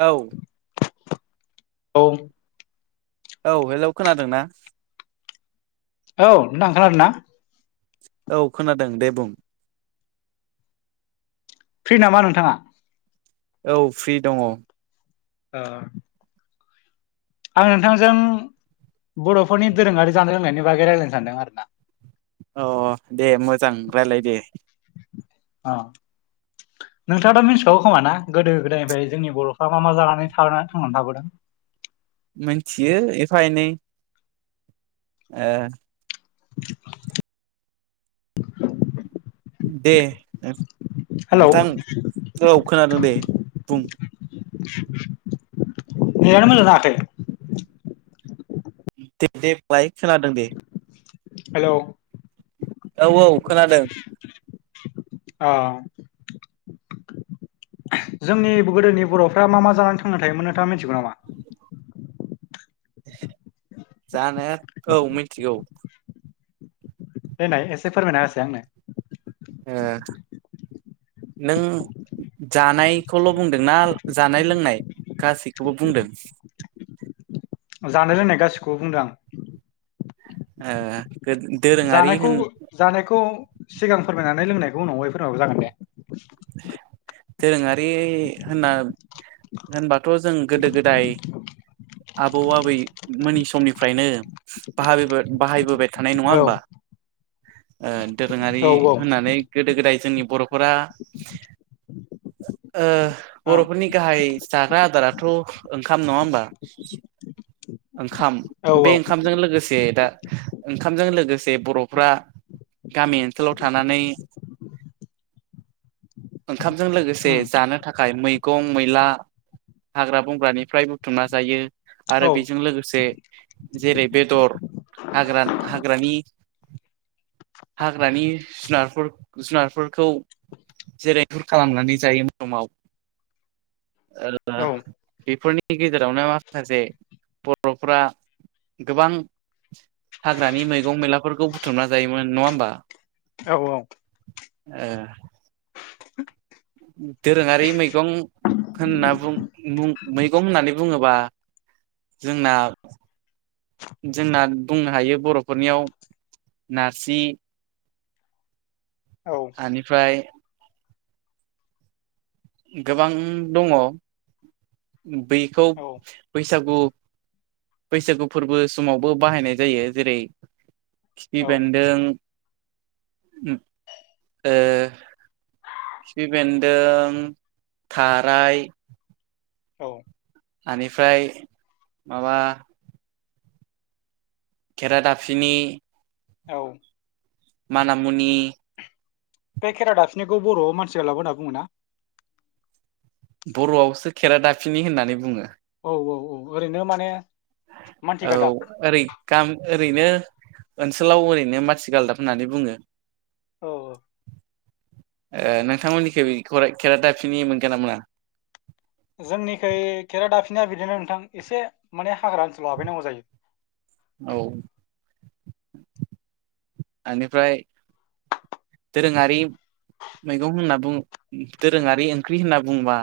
औ औ औ हेलौ खोनादों ना औ नोंथां खोनादोंना? औ खोनादों दे बुं। फ्रि नामा नोंथाङा? औ फ्रि दङ। ओ आं नोंथांजों बर'फोरनि दोरोङारि जानाय लोंनायनि बागै रायलायनो सानदों आरो ना। अ दे मोजां रायलाय दे। ओ नोंथाङा दा मिथिखागौ खोमाना गोदो गोदायनिफ्राय जोंनि बर'फ्रा मा मा जानानै थाना थांनानै थाबोदों? [inaudible] मोनथियो एफा एनै। ओ [inaudible] दे हेलौ नोंथां औ खोनादों दे बुं। नेदानो मोजां नाङाखै। लाय खोनादों दे। हेलौ औ औ खोनादों। अ जोंनि गोदोनि बर'फ्रा मा मा जानानै थांना थायोमोन नोंथाङा मिथिगौ नामा? जानो औ मिनथिगौ। देनाय एसे फोरमायना होसाय आंनो। ओ नों जानायखौल' बुंदोंना जानाय लोंनाय गासैखौबो बुंदों? [inaudible] जानो रोंनाय गासिखौबो बुंदों आं। ओ दोरोङारि जानायखौ होन जानायखौ सिगां फोरमायनानै लोंनायखौ उनावहाय फोरमायबाबो जागोन दे। [inaudible] दोरोङारि होनना होनबाथ' जों गोदो गोदाय आबौ आबै मोननि समनिफ्रायनो बाहाबोबा बाहायबोबाय थानाय नङा औ होमबा ओ दोरोङारि औ होननानै गोदो गोदाय जोंनि बर' फोरा ओ औ बर'फोरनि गाहाइ जाग्रा आदाराथ' ओंखाम नङा होमबा? ओंखाम औ बे औ ओंखामजों लोगोसे दा ओंखामजों लोगोसे बर'फ्रा गामि ओनसोलाव थानानै [inaudible] ओंखामजों लोगोसे उम जानो थाखाय मै गं मैला हाग्रा बंग्रानिफ्राय बुथुमना जायो आरो औ बेजों लोगोसे जेरै बेदर हाग्रा-हाग्रानि हाग्रानि जुनारफोर जुनारफोरखौ जेरै हुर खालामनानै जायोमोन नमाव। ओ औ बेफोरनि गेजेरावनो माखासे बर'फ्रा गोबां हाग्रानि मैगं मैलाफोरखौ बुथुमना जायोमोन नङा होमबा? औ औ‌। ओ दोरोङारि मैगं होनना बुं मुं मैगं होननानै बुङोबा जोंना जोंना बुंनो हायो बर'फोरनियाव नारजि। औ आनिफ्राय गोबां दङ बेखौ औ बैसागु बैसागु फोरबो समावबो बाहायनाय जायो जेरै खिफि औ बेन्दों ओ ए खिफि बेन्दों थाराय औ आनिफ्राय माबा खेरादाफिनि औ मानामुनि बे खेरा दाफिनिखौ बर'आव मानसि गालदाबबो होनना बुङोना? बर'आवसो खेरादाफिनि होननानै बुङो। औ-औ-औ ओरैनो माने मानथि औ गालदाब ओरै गा ओरैनो ओनसोलाव ओरैनो माथि गालदाब होननानै बुङो। औ ओ नोंथांमोननिखै खेरादाफिनि मोनगोनना मोना? जोंनिखै खेरा दाफिनिया बिदिनो नोंथां एसे माने हाग्रा ओनसोलाव हाबहैनांगौ जायो। औ आनिफ्राय दोरोङारि मैगं होनना बुं दोरोङारि ओंख्रि होनना बुंङोबा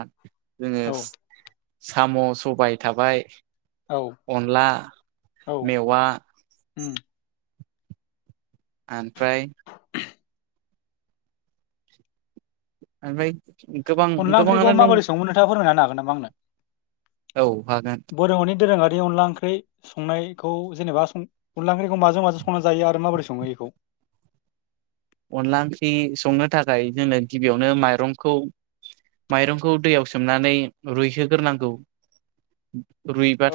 जोङो औ साम' सबाय थाबाय औ अनला मेवा ओम ओमफ्राय ओमफ्राय गोबां अनला गोबाङानो ओंख्रिखौ दं माबोरै सङो नोंथाङा फोरमायना होनो हागोन नामा आंनो? औ हागोन। बे अनला ओंख्रि संनायखौ जेनेबा सं अनला ओंख्रिखौ माजों माजों संना जायो आरो माबोरै सङो इखौ? [inaudible] अनला ओंख्रि संनो थाखाय जोनो गिबियावनो माइरंखौ माइरंखौ दैयाव सोमनानै रुइहोग्रोनांगौ।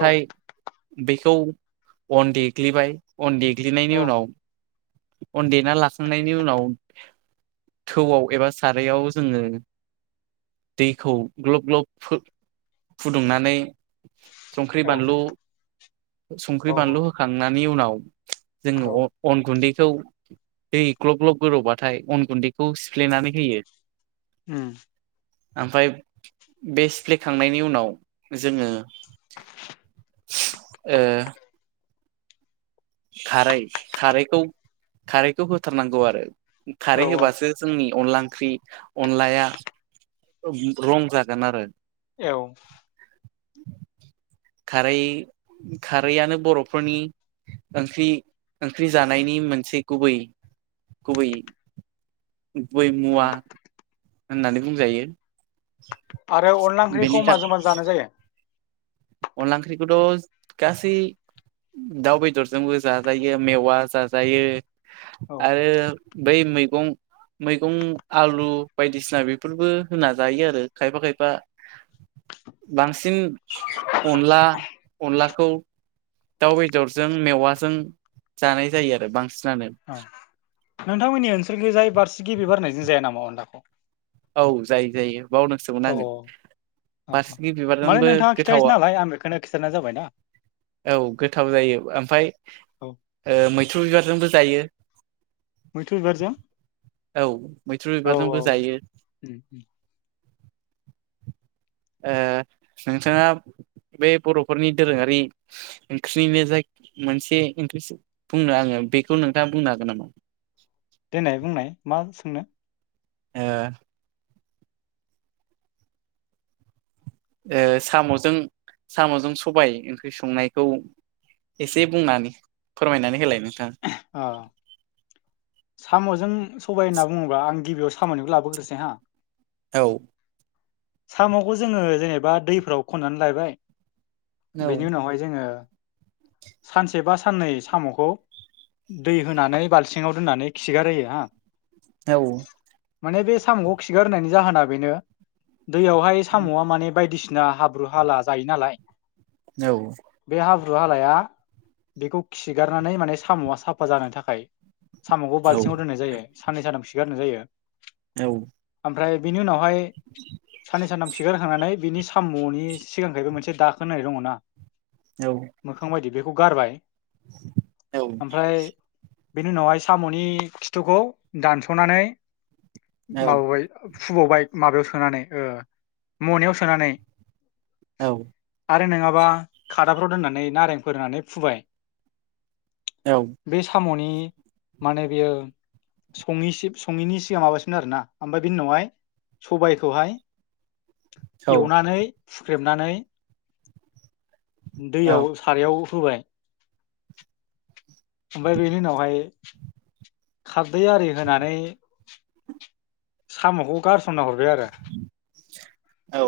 औ बेखौ अन देग्लिबाय अन देग्लिनायनि उनाव अन देना लाखांनायनि बेनि उनाव थौआव एबा सारायाव जोङो दैखौ ग्लब ग्लब फु फुदुंनानै संख्रि औ बानलु संख्रि औ बानलु होखांनायनि उनाव औ जोङो अन गुन्दैखौ दै ग्लब ग्लब गोदौबाथाय अन गुन्दैखौ सिफ्लेनानै होयो ओम ओमफ्राय बे सिफ्लेखांनायनि उनाव जोङो ओ खारै खारैखौ खारैखौ होथारनांगौ आरो औ खारै औ होबासो जोंनि अनला ओंख्रि अनलाया रं जागोन आरो औ खारै खारैआनो बर'फोरनि ओंख्रि ओंख्रि जानायनि मोनसे गुबै गुबै गुबै उम मुवा होननानै बुंजायो आरो अनला बेनि ओंख्रिखौ था माजों माजों जानाय जायो? अनला ओंख्रिखौथ' गासै दाउ बेदरजोंबो जाजायो मेवा जाजायो औ आरो। बै मैगं मैगं आलु बायदिसिना बेफोरबो होना जायो आरो खायफा खायफा। बांसिन अनला अनलाखौ। दाउ बेदरजों मेवाजों जानाय जायो आरो बांसिनानो। औ नोंथांमोननि ओनसोलखौजाय बारसिगि बिबार होननायजों जाया नामा अनलाखौ? औ जायो जायो। बावदोंसोमोन औ आङो औ औ बासिखि माने बिबारजोंबो नोंथाङा खिथायासै गोथावा नालाय आं बेखौनो खिथानाय जाबायना औ गोथाव जायो ओमफ्राय औ ओ-मैथ्रु बिबारजोंबो जायो। मैथुर बिबारजों औ मैथ्रु औ बिबारजोंबो औ। जायो ए नोंसा? बे बर'फोरनि दोरोङारि ओंख्रिनिनो जाय मोनसे ओंख्रि बुंनो आङो। बेखौ नोंथाङा बुंनो हागोन नामा? देनाय बुंनाय मा सोंनो? ए ए साम'जों साम'जों सबाय ओंख्रि संनायखौ। एसे बुंनानै फोरमायनानै होलायनो। अ साम'जों सबाय होनना बुङोबा आं गिबियाव। खामानिबो लाबोग्रोसै हा। औ साम'खौ जोङो जेनेबा दैफोराव खन्नानै लायबाय औ बेनि उनावहाय जोङो। सानसे बा साननै साम'खौ। दै होनानै बालथिंआव दोननानै खिगारहोयो हा। माने बे साम'खौ खिगार होनायनि जाहोना बेनो दैयावहाय साम'आ माने बायदिसि बिसिना हाब्रु हाला जायो नालाय। औ बे हाब्रु हालाया बेखौ खिगारनानै माने साम'आ साफा जानो थाखाय। साम'खौ बाल्थिङाव दोननाय जायो साननै सानाम सिगारहोनाय जायो। औ ओमफ्राय बिनि उनावहाय साननै सानथाम खिगारहोखांनानै बिनि। साम'नि सिगांफ्रायबो मोनसे दाखोन। औ ओमफ्राय बेनि उनावहाय साम'नि खिथुखौ दानस'नानै औ-औ-औ-औ-औ-औ-औ-औ-औ माबाबाय। फुबावबाय माबायाव सोनानै ओ-मनायाव सोनानै। आरो नङाबा खादाफ्राव दोननानै नारें। फोराननानै फुबाय बे साम'नि। माने बेयो सङैनि सि-सिगां माबासिनो आरोना ओमफ्राय बेनि उनावहाय। सबायखौहाय एवनानै फुख्रेबनानै दैयाव। खारायाव होबाय। ओमफ्राय बेनि उनावहाय खारदै आरि होनानै। साम'खौ गारसनना हरबाय आरो। औ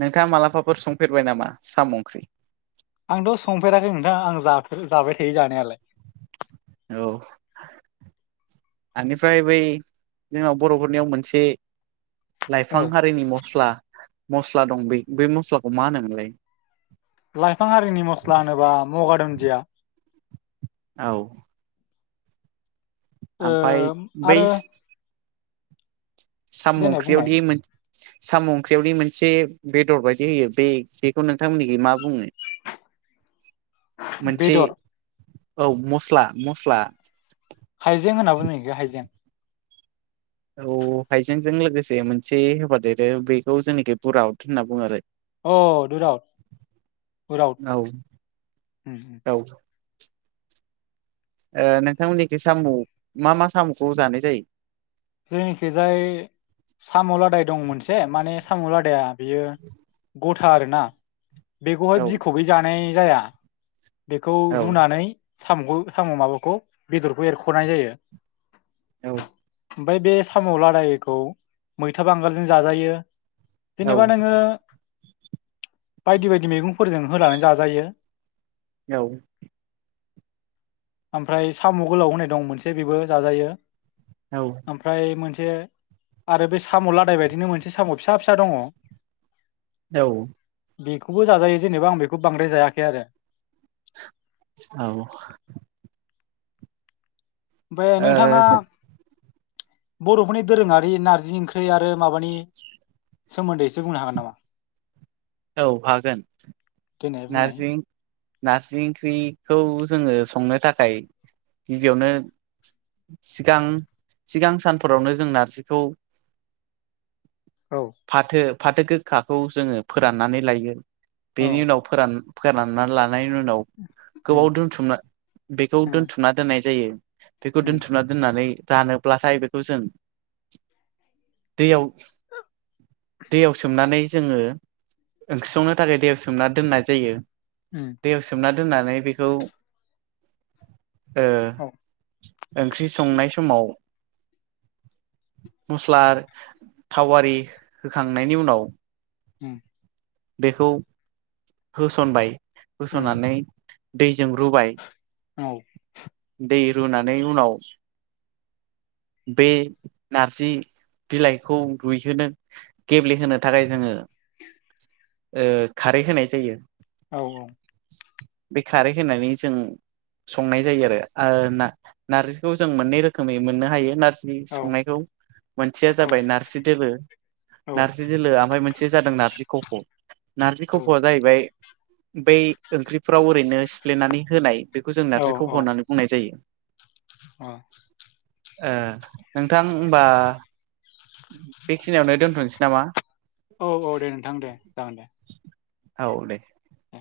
नोंथाङा मालाबाफोर संफेरबाय नामा साम' ओंख्रि? आंथ' संफेराखै नोंथां आं जाफेर-जाबाय थायो जानायालाय। औ बेनिफ्राय बै जोंहा बर'फोरनियाव मोनसे। लाइफां औ हारिनि मस्ला मस्ला दं बे बै मस्लाखौ मा होनोमोनलाय? लाइफां आरिनि मस्ला होनोब्ला मगा दुन्दिया। औ ओ ओमफ्राय बै आरो साम' देनाय बुंनाय ओंख्रियावदि मोन साम' ओंख्रियावनि मोनसे बेदर बायदि होयो बे बेखौ नोंथांमोननिखै मा बुङो? मोनसे बेदर। औ मस्ला मस्ला हाइजें होनना बुङो इखो हाइजें औ हाइजेंजों लोगोसे मोनसे होफाादेरो बेखौ जोंनिखै बुराउड होनना बुङो आरो अ दरावद उरावद औ नोंथांमोननिखै साम' मा मा साम'खौ जानाय जायो? जोंनिखैजाय साम' लादाय दं मोनसे माने साम' लादाया बेयो गथा आरोना बेखौहाय औ बिखौै जानाय जाया। बेखौ औ रुनानै साम'खौ साम' माबाखौ बेदरखौ एरख'नाय जायो। औ ओमफ्राय बे साम' लादायखौ मैथा बांगालजों जाजायो औ जेनेबा नोङो बायदि बायदि मैगंफोरजों होनानै जाजायो। औ ओमफ्राय साम' गोलाव होनाय दं मोनसे बेबो जाजायो। औ ओमफ्राय मोनसे [inaudible] आरो बे साम' लादाय बायदिनो मोनसे साम' फिसा फिसा दङ औ बेखौबो जाजायो जेनेबा आं बेखौ बांद्राय जायाखै आरो। औ बे नोंथाङा बर'फोरनि दोरोङारि नारजि ओंख्रि थै आरो माबानि सोमोन्दैसो बुंनो हागोन नामा औ हागोन देनाय बुंनाय नार्जिं नारजि ओंख्रिखौ जोङो संनो थाखाय गिबियावनो सिगां सिगां सानफोरावनो जों नारजिखौ औ फाथो फाथो गोखाखौ जोङो फोराननानै लायो औ बेनि उनाव फोरान फोरानना लानायनि उनाव उम गोबाव दोनथुमना बेखौ उम दोनथुमना दोननाय जायो। बेखौ उम दोनथुमना दोननानै रानोब्लाथाय बेखौ जों दैयाव दैयाव सोमनानै जोङो ओंख्रि संनो थाखाय दैयाव सोमना दोननाय जायो। उम दैयाव सोमना दोननानै बेखौ ओ औ ओंख्रि संनाय समाव मस्ला थावारि होखांनायनि उनाव हम बेखौ होसनबाय उम होसननानै दै जों रुबाय औ दै रुनानै उनाव बे नारजि बिलाइखौ रुइहोनो गेब्लेहोनो थाखाय जोङो [unintelligible] ओ खारै होनाय जायो। औ औ बे खारै होनानै जों संनाय जायो आरो ना-नारजिखौ जों मोननै रोखोमै मोननो हायो नारजि औ संनायखौ मोनसेया जाबाय नारजि दोलो औ नारजि दोलो हमबाय मो मोनसे जादों नारजि खफ' नारजि औ खफ'आ जाहैबाय बै ओंख्रिफ्राव ओरैनो सिफ्लेनानै होनाय बेखौ जों औ नार्जि खफ' औ होननानै बुंनाय जायो। अ ओ नोंथां होनबा बेखिनियावनो दोनथ'नोसै नामा? औ-औ दे नोंथां दे जागोन दे औ दे दे